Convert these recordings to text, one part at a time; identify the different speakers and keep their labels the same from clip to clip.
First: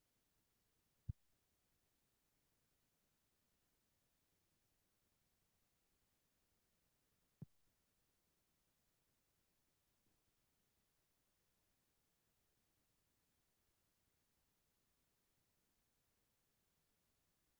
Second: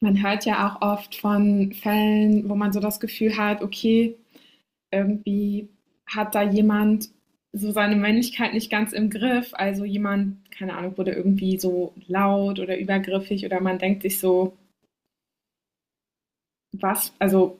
Speaker 1: Man hört ja auch oft von Fällen, wo man so das Gefühl hat, okay, irgendwie hat da jemand so seine Männlichkeit nicht ganz im Griff. Also jemand, keine Ahnung, wurde irgendwie so laut oder übergriffig oder man denkt sich so, was, also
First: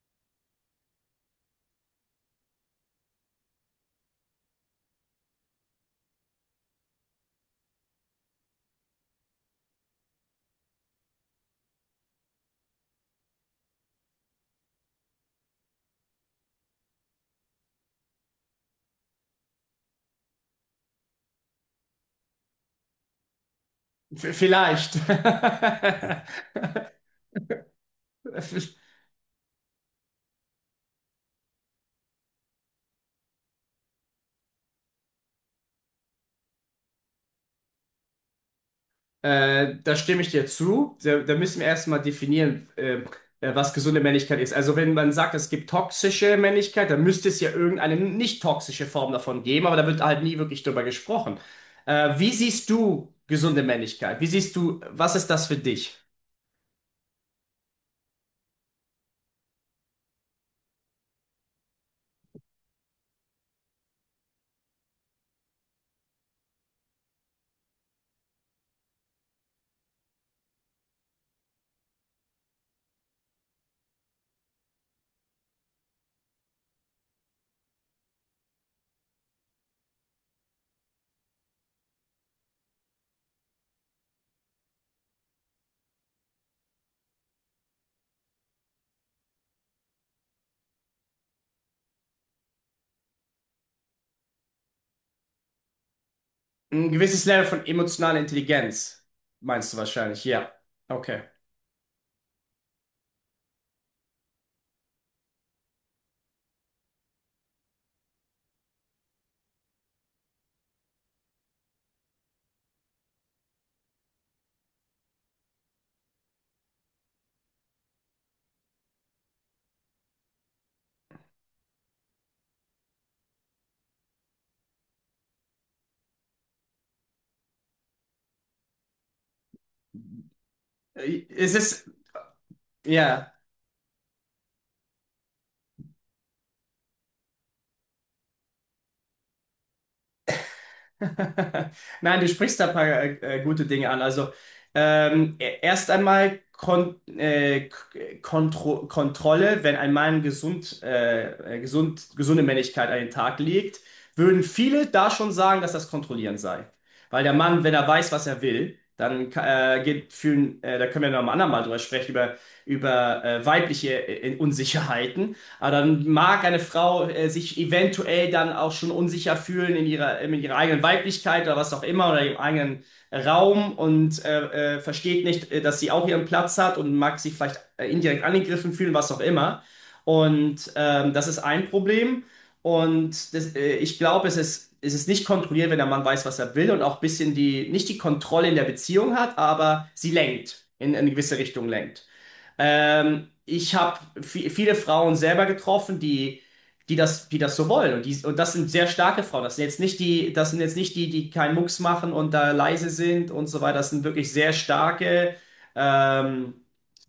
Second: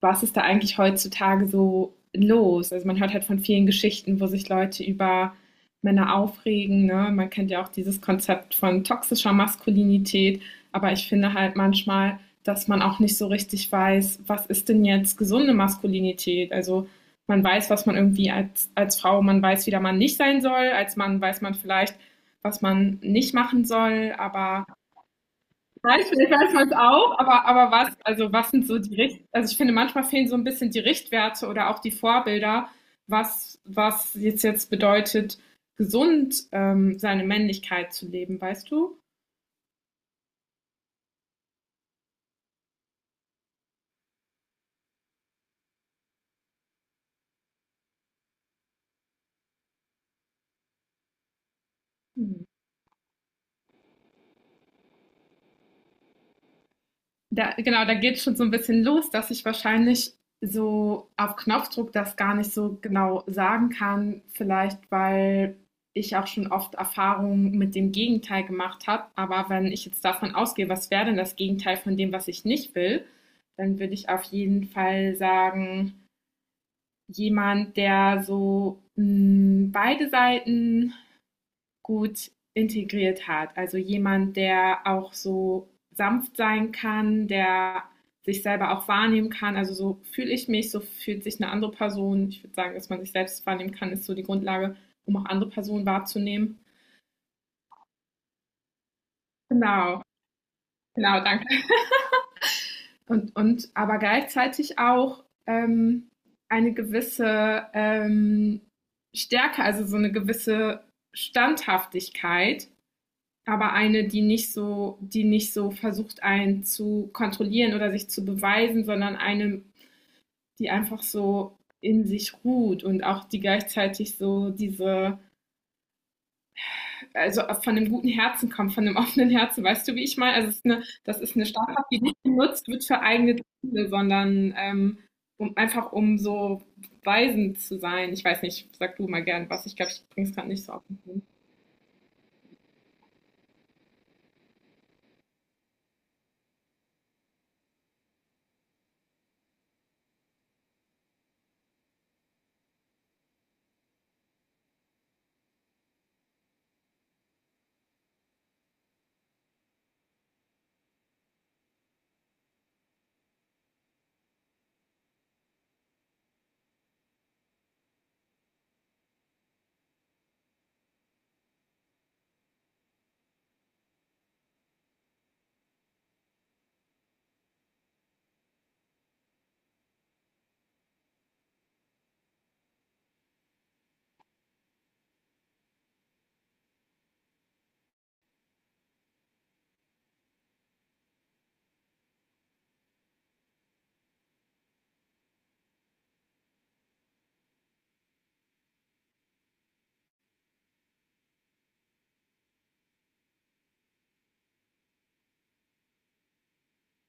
Speaker 1: was ist da eigentlich heutzutage so los? Also man hört halt von vielen Geschichten, wo sich Leute über Männer aufregen. Ne? Man kennt ja auch dieses Konzept von toxischer Maskulinität. Aber ich finde halt manchmal, dass man auch nicht so richtig weiß, was ist denn jetzt gesunde Maskulinität? Also man weiß, was man irgendwie als Frau, man weiß, wie der Mann nicht sein soll. Als Mann weiß man vielleicht, was man nicht machen soll. Aber.
Speaker 2: Vielleicht.
Speaker 1: Nein, ich finde, ich weiß es auch, aber was, also was sind so also ich finde, manchmal fehlen so ein bisschen die Richtwerte oder auch die Vorbilder, was jetzt bedeutet, gesund seine Männlichkeit zu leben, weißt du?
Speaker 2: Da stimme ich dir zu. Da müssen wir erstmal definieren, was gesunde Männlichkeit ist. Also wenn man sagt, es gibt toxische Männlichkeit, dann müsste es ja irgendeine nicht toxische Form davon geben, aber da wird halt nie wirklich drüber gesprochen. Wie siehst du gesunde Männlichkeit? Wie siehst du, was ist das für dich?
Speaker 1: Da, genau, da geht schon so ein bisschen los, dass ich wahrscheinlich so auf Knopfdruck das gar nicht so genau sagen kann. Vielleicht, weil ich auch schon oft Erfahrungen mit dem Gegenteil gemacht habe. Aber wenn ich jetzt davon ausgehe, was wäre denn das Gegenteil von dem, was ich nicht will, dann würde ich auf jeden Fall sagen, jemand, der so beide Seiten gut integriert hat. Also jemand, der auch so sanft sein kann, der sich selber auch wahrnehmen kann. Also so fühle ich mich, so fühlt sich eine andere Person. Ich würde sagen, dass man sich selbst wahrnehmen kann, ist so die Grundlage, um auch andere Personen wahrzunehmen.
Speaker 2: Ein gewisses Level von emotionaler Intelligenz, meinst du
Speaker 1: Genau,
Speaker 2: wahrscheinlich, ja.
Speaker 1: genau,
Speaker 2: Okay.
Speaker 1: danke. Und aber gleichzeitig auch eine gewisse Stärke, also so eine gewisse Standhaftigkeit. Aber eine, die nicht so versucht, einen zu kontrollieren oder sich zu beweisen, sondern eine, die einfach so in sich ruht und auch die gleichzeitig so diese, also von einem guten Herzen kommt, von einem offenen Herzen, weißt du, wie ich meine? Also es ist eine, das
Speaker 2: Äh,
Speaker 1: ist eine
Speaker 2: Es
Speaker 1: Straftat,
Speaker 2: ist,
Speaker 1: die nicht genutzt wird für
Speaker 2: ja.
Speaker 1: eigene Ziele, sondern um einfach um so weisend zu sein. Ich weiß nicht, sag du mal gern was. Ich glaube, ich bringe es gerade nicht so auf den Punkt.
Speaker 2: Nein, du sprichst da ein paar gute Dinge an. Also erst einmal Kon Kontrolle, wenn ein Mann gesund, gesund, gesunde Männlichkeit an den Tag legt, würden viele da schon sagen, dass das Kontrollieren sei. Weil der Mann, wenn er weiß, was er will, dann geht fühlen, da können wir noch am anderen Mal drüber sprechen, über weibliche Unsicherheiten. Aber dann mag eine Frau sich eventuell dann auch schon unsicher fühlen in ihrer eigenen Weiblichkeit oder was auch immer oder ihrem eigenen Raum und versteht nicht, dass sie auch ihren Platz hat und mag sich vielleicht indirekt angegriffen fühlen, was auch immer. Und das ist ein Problem. Und das, ich glaube, es ist nicht kontrolliert, wenn der Mann weiß, was er will und auch ein bisschen die, nicht die Kontrolle in der Beziehung hat, aber sie lenkt, in eine gewisse Richtung lenkt. Ich habe viele Frauen selber getroffen, die, die das so wollen. Und, die, und das sind sehr starke Frauen. Das sind jetzt nicht die, das sind jetzt nicht die, die keinen Mucks machen und da leise sind und so weiter. Das sind wirklich sehr starke ähm,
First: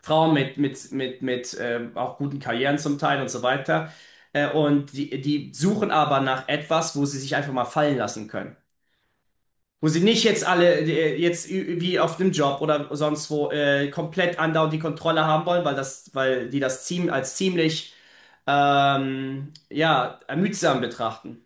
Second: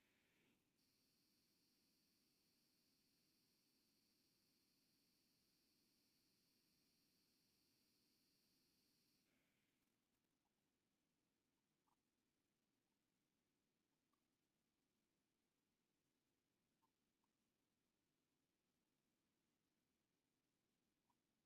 Speaker 2: Frauen mit auch guten Karrieren zum Teil und so weiter. Und die, die suchen aber nach etwas, wo sie sich einfach mal fallen lassen können. Wo sie nicht jetzt alle, jetzt wie auf dem Job oder sonst wo, komplett andauernd die Kontrolle haben wollen, weil das, weil die das ziemlich, ja, ermüdsam betrachten.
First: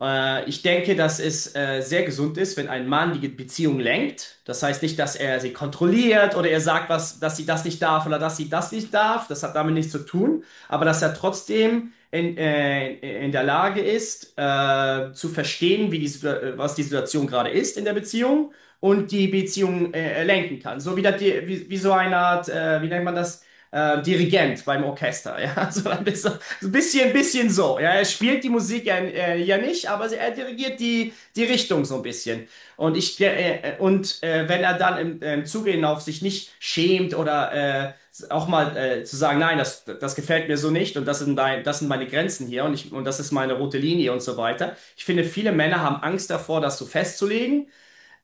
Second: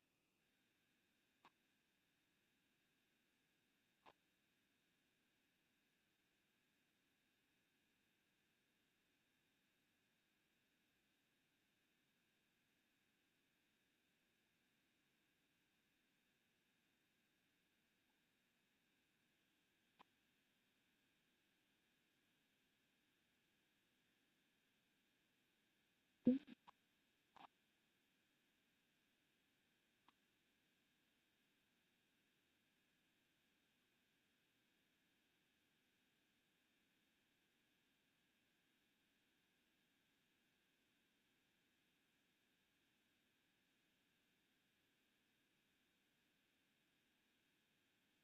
Speaker 2: Ich denke, dass es sehr gesund ist, wenn ein Mann die Beziehung lenkt. Das heißt nicht, dass er sie kontrolliert oder er sagt, was, dass sie das nicht darf oder dass sie das nicht darf. Das hat damit nichts zu tun. Aber dass er trotzdem in der Lage ist, zu verstehen, wie die, was die Situation gerade ist in der Beziehung und die Beziehung lenken kann. So wie, das, wie, wie so eine Art, wie nennt man das? Dirigent beim Orchester, ja, so ein bisschen, so ein bisschen so, ja, er spielt die Musik ja, ja nicht, aber er dirigiert die, die Richtung so ein bisschen. Und ich, und wenn er dann im, im Zuge hinauf sich nicht schämt oder äh, auch mal zu sagen, nein, das, das gefällt mir so nicht und das sind, dein, das sind meine Grenzen hier und, ich, und das ist meine rote Linie und so weiter. Ich finde, viele Männer haben Angst davor, das so festzulegen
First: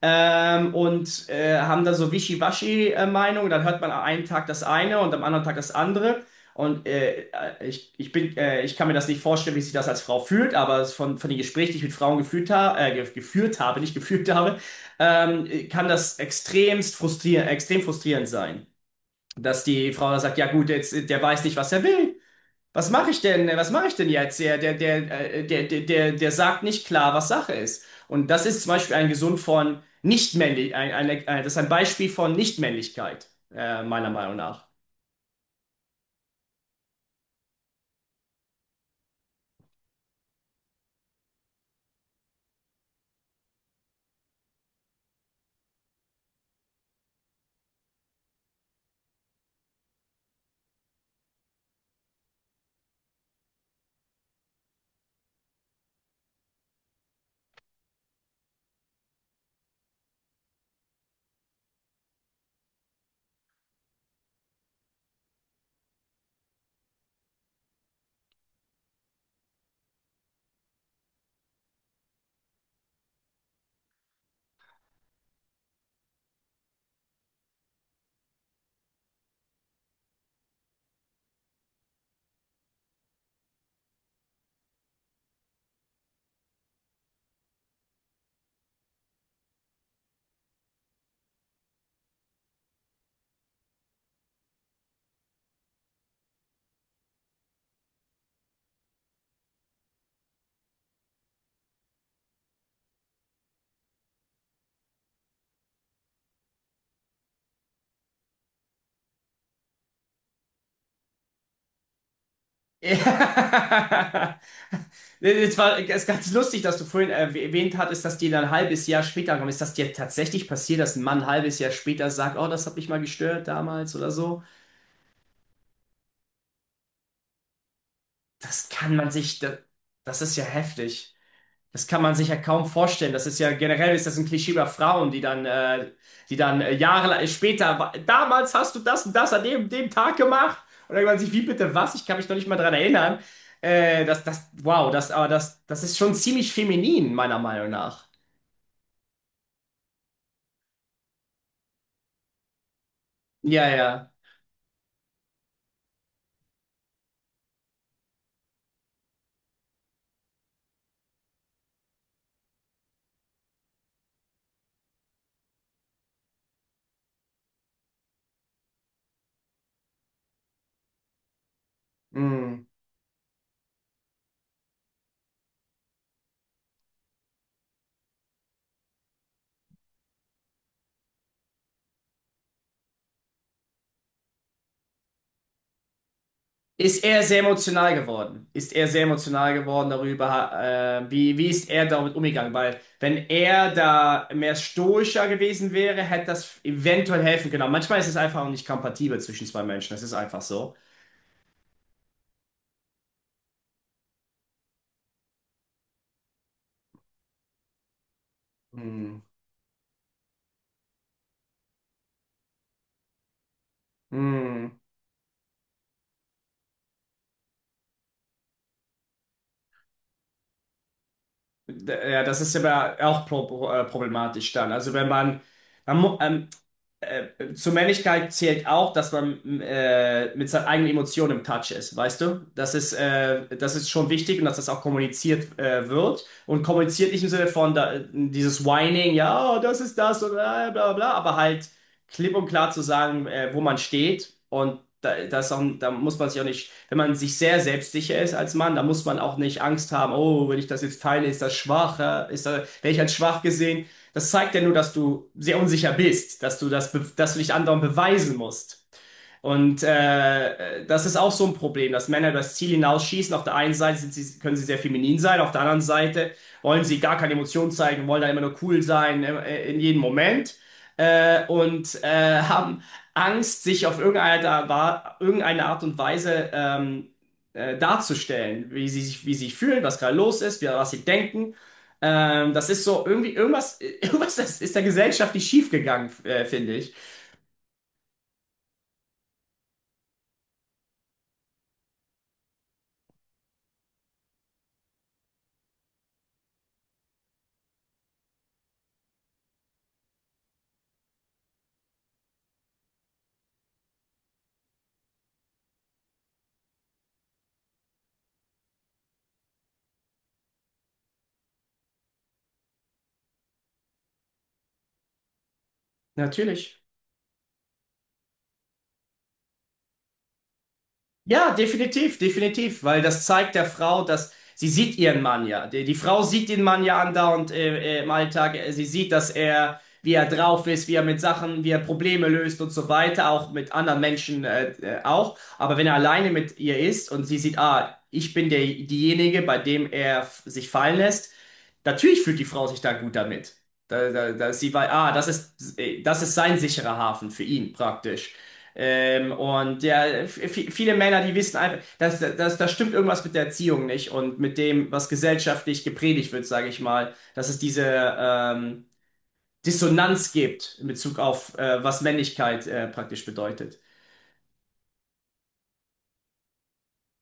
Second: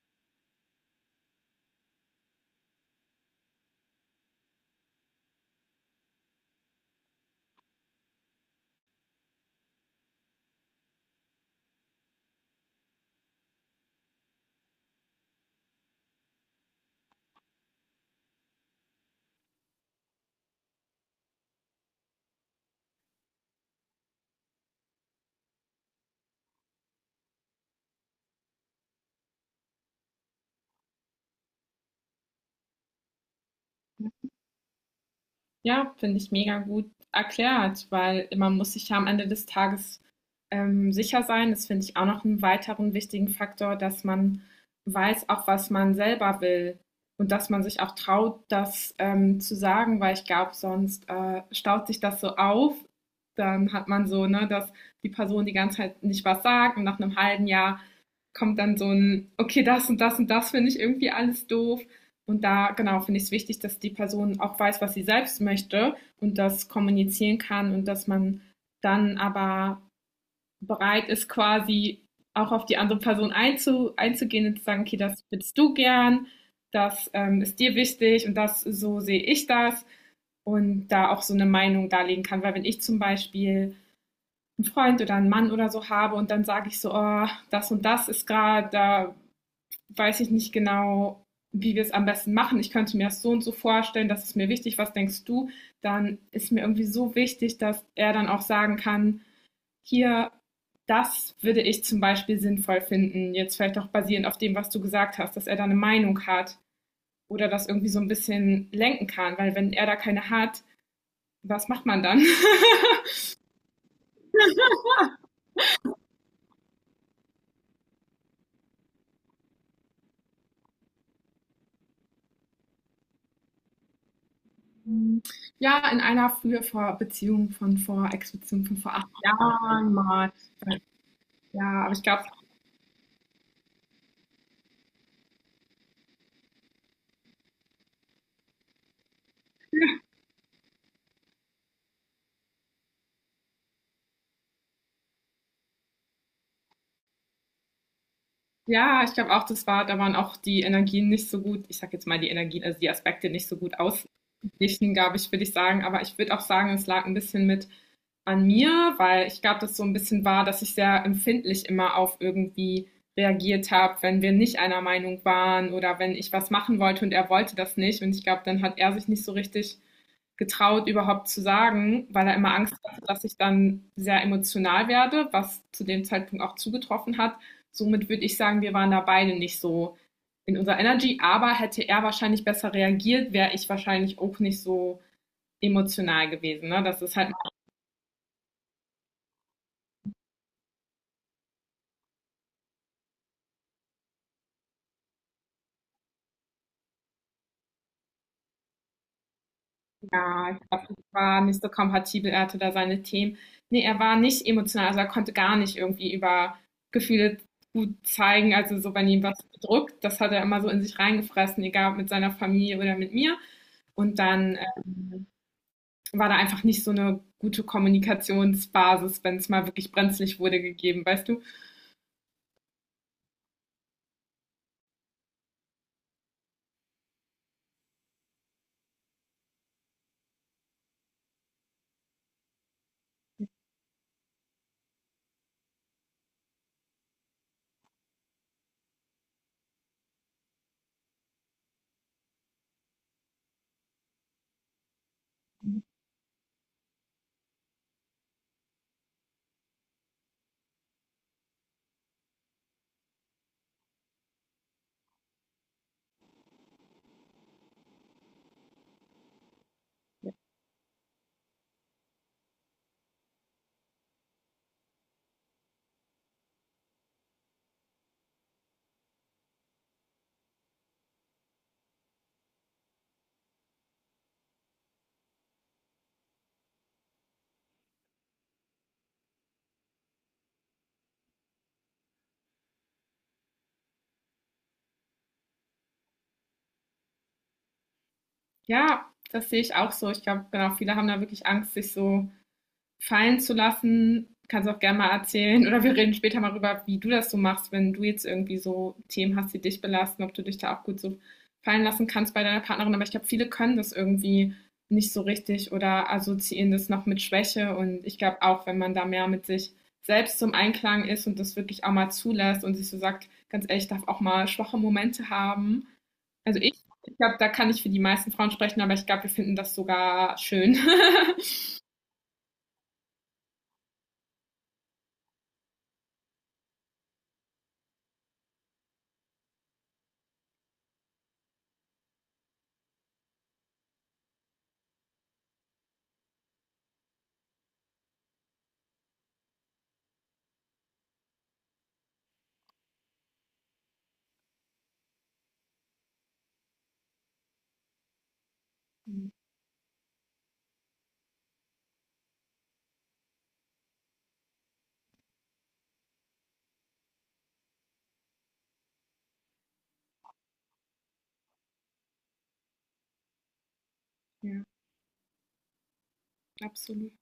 Speaker 2: und haben da so Wischiwaschi-Meinung. Dann hört man am einen Tag das eine und am anderen Tag das andere. Und ich, ich bin, ich kann mir das nicht vorstellen, wie sich das als Frau fühlt, aber es von den Gesprächen, die ich mit Frauen geführt habe, nicht gefühlt habe, kann das extrem frustrierend sein. Dass die Frau dann sagt, ja gut, jetzt, der weiß nicht, was er will. Was mache ich denn? Was mache ich denn jetzt? Der sagt nicht klar, was Sache ist. Und das ist zum Beispiel ein Gesund von Nichtmännlich, ein, eine, das ist ein Beispiel von Nichtmännlichkeit, meiner Meinung nach.
Speaker 1: Ja, finde ich mega gut erklärt, weil man muss sich ja am Ende des Tages sicher sein. Das finde ich auch noch einen weiteren wichtigen Faktor, dass man weiß auch, was man selber will und dass man sich auch traut, das zu sagen, weil ich glaube, sonst staut sich das so auf. Dann hat man so, ne, dass die Person die ganze Zeit nicht was sagt und nach einem halben Jahr kommt dann so ein, okay, das und das und das finde ich irgendwie alles doof. Und da, genau, finde ich es wichtig, dass die Person auch weiß, was sie selbst möchte und das kommunizieren kann und dass man dann aber bereit ist, quasi auch auf die andere Person einzugehen und zu sagen, okay, das willst du gern, das ist dir wichtig und das, so sehe ich das und da auch so eine Meinung darlegen kann. Weil wenn ich zum Beispiel einen Freund oder einen Mann oder so habe und dann sage ich so, oh, das und das ist gerade, da weiß ich nicht genau, wie wir es am besten machen. Ich könnte mir das so und so vorstellen, das ist mir wichtig, was denkst du? Dann ist mir irgendwie so wichtig, dass er dann auch sagen kann, hier, das würde ich zum Beispiel sinnvoll finden, jetzt vielleicht auch basierend auf dem, was du gesagt hast, dass er da eine Meinung hat oder das irgendwie so ein bisschen lenken kann, weil wenn er da keine hat, was macht man dann?
Speaker 2: Ja. Es ist ganz lustig, dass du vorhin erwähnt hattest, dass dir dann ein halbes Jahr später kommt. Ist das dir tatsächlich passiert, dass ein Mann ein halbes Jahr später sagt, oh, das hat mich mal gestört damals oder so?
Speaker 1: Ja, in einer früher vor Beziehung von vor, Ex-Beziehung
Speaker 2: Das
Speaker 1: von
Speaker 2: kann
Speaker 1: vor acht
Speaker 2: man sich, das,
Speaker 1: Jahren
Speaker 2: das
Speaker 1: mal.
Speaker 2: ist ja heftig.
Speaker 1: Ja,
Speaker 2: Das
Speaker 1: aber
Speaker 2: kann
Speaker 1: ich
Speaker 2: man
Speaker 1: glaube.
Speaker 2: sich ja kaum vorstellen. Das ist ja generell ist das ein Klischee über Frauen, die dann, Jahre später, damals hast du das und das an dem, dem Tag gemacht. Und dann denkt man sich, wie bitte was? Ich kann mich noch nicht mal dran erinnern. Wow, das, aber das, das ist schon ziemlich feminin, meiner Meinung nach.
Speaker 1: Ja, ich glaube auch, das war, da waren auch die Energien nicht so gut, ich sag jetzt mal die Energien, also die Aspekte nicht so
Speaker 2: Ja,
Speaker 1: gut
Speaker 2: ja.
Speaker 1: ausgeglichen, glaube ich, würde ich sagen. Aber ich würde auch sagen, es lag ein bisschen mit an mir, weil ich glaube, das so ein bisschen war, dass ich sehr empfindlich immer auf irgendwie reagiert habe, wenn wir nicht einer Meinung waren oder wenn ich was machen wollte und er wollte das nicht. Und ich glaube, dann hat er sich nicht so richtig getraut, überhaupt zu sagen, weil er immer
Speaker 2: Mm.
Speaker 1: Angst hatte, dass ich dann sehr emotional werde, was zu dem Zeitpunkt auch zugetroffen hat. Somit würde ich sagen, wir waren da beide nicht so in unserer Energy, aber hätte er wahrscheinlich besser reagiert, wäre ich wahrscheinlich auch nicht so emotional gewesen. Ne?
Speaker 2: Ist
Speaker 1: Das ist
Speaker 2: er
Speaker 1: halt,
Speaker 2: sehr emotional geworden? Ist er sehr emotional geworden darüber, wie, wie ist er damit umgegangen? Weil wenn er da mehr stoischer gewesen wäre, hätte das eventuell helfen können. Aber manchmal ist es einfach auch nicht kompatibel zwischen zwei Menschen. Das ist einfach
Speaker 1: ja, ich
Speaker 2: so.
Speaker 1: glaub, ich war nicht so kompatibel, er hatte da seine Themen. Nee, er war nicht emotional, also er konnte gar nicht irgendwie über Gefühle gut zeigen. Also so, wenn
Speaker 2: Hm.
Speaker 1: ihm was bedrückt, das hat er immer so in sich reingefressen, egal ob mit seiner Familie oder mit mir. Und dann
Speaker 2: Hm.
Speaker 1: ähm, war da einfach nicht so eine gute Kommunikationsbasis, wenn es mal wirklich brenzlig wurde, gegeben, weißt du?
Speaker 2: Ja, das ist aber auch problematisch dann. Also wenn man, man mu- ähm, zur Männlichkeit zählt auch, dass man mit seinen eigenen Emotionen im Touch ist, weißt du? Das ist schon wichtig und dass das auch kommuniziert wird. Und kommuniziert nicht im Sinne von da, dieses Whining, ja, oh, das ist das und bla bla bla, aber halt klipp und klar zu sagen, wo man steht. Und da, das ist auch, da muss man sich auch nicht, wenn man sich sehr selbstsicher ist als Mann, da muss man auch nicht Angst haben, oh, wenn ich das jetzt teile, ist das schwach, ja? Ist da, werde ich als schwach gesehen? Das zeigt ja nur, dass du sehr unsicher bist, dass du das, dass du dich anderen beweisen musst. Und das ist auch so ein Problem, dass Männer das Ziel hinausschießen. Auf der einen Seite sind sie, können sie sehr feminin sein, auf der anderen Seite wollen sie gar keine Emotionen zeigen, wollen da immer nur cool sein in jedem Moment und haben Angst, sich auf irgendeine, irgendeine Art und Weise darzustellen, wie sie sich fühlen, was gerade los ist, wie, was sie denken. Das ist so irgendwie irgendwas, irgendwas ist, ist der Gesellschaft nicht schiefgegangen, finde ich.
Speaker 1: Ja, das sehe ich auch so. Ich glaube, genau, viele haben da wirklich Angst, sich so fallen zu lassen. Kannst auch gerne mal erzählen oder wir reden später mal darüber, wie du das so machst, wenn du jetzt irgendwie so Themen hast, die dich belasten, ob du dich da auch gut so fallen lassen kannst bei deiner Partnerin. Aber ich glaube, viele können das irgendwie nicht so richtig oder assoziieren das noch mit Schwäche. Und ich glaube auch, wenn man da mehr mit sich selbst zum Einklang ist und das wirklich auch mal zulässt und sich so sagt, ganz ehrlich, ich darf auch mal schwache Momente haben. Also ich,
Speaker 2: Natürlich.
Speaker 1: ich glaube, da kann ich für die meisten Frauen sprechen, aber ich glaube, wir finden das sogar schön.
Speaker 2: Ja, definitiv, definitiv, weil das zeigt der Frau, dass sie sieht ihren Mann ja. Die, die Frau sieht den Mann ja andauernd im Alltag. Sie sieht, dass er, wie er drauf ist, wie er mit Sachen, wie er Probleme löst und so weiter, auch mit anderen Menschen auch. Aber wenn er alleine mit ihr ist und sie sieht, ah, ich bin der, diejenige, bei dem er sich fallen lässt, natürlich fühlt die Frau sich da gut damit. Da sie weiß, ah, das ist sein sicherer Hafen für ihn praktisch. Ähm, und ja, viele Männer, die wissen einfach, dass, dass, da stimmt irgendwas mit der Erziehung nicht und mit dem, was gesellschaftlich gepredigt wird, sage ich mal, dass es diese ähm, Dissonanz gibt in Bezug auf, was Männlichkeit praktisch bedeutet.
Speaker 1: Ja, absolut.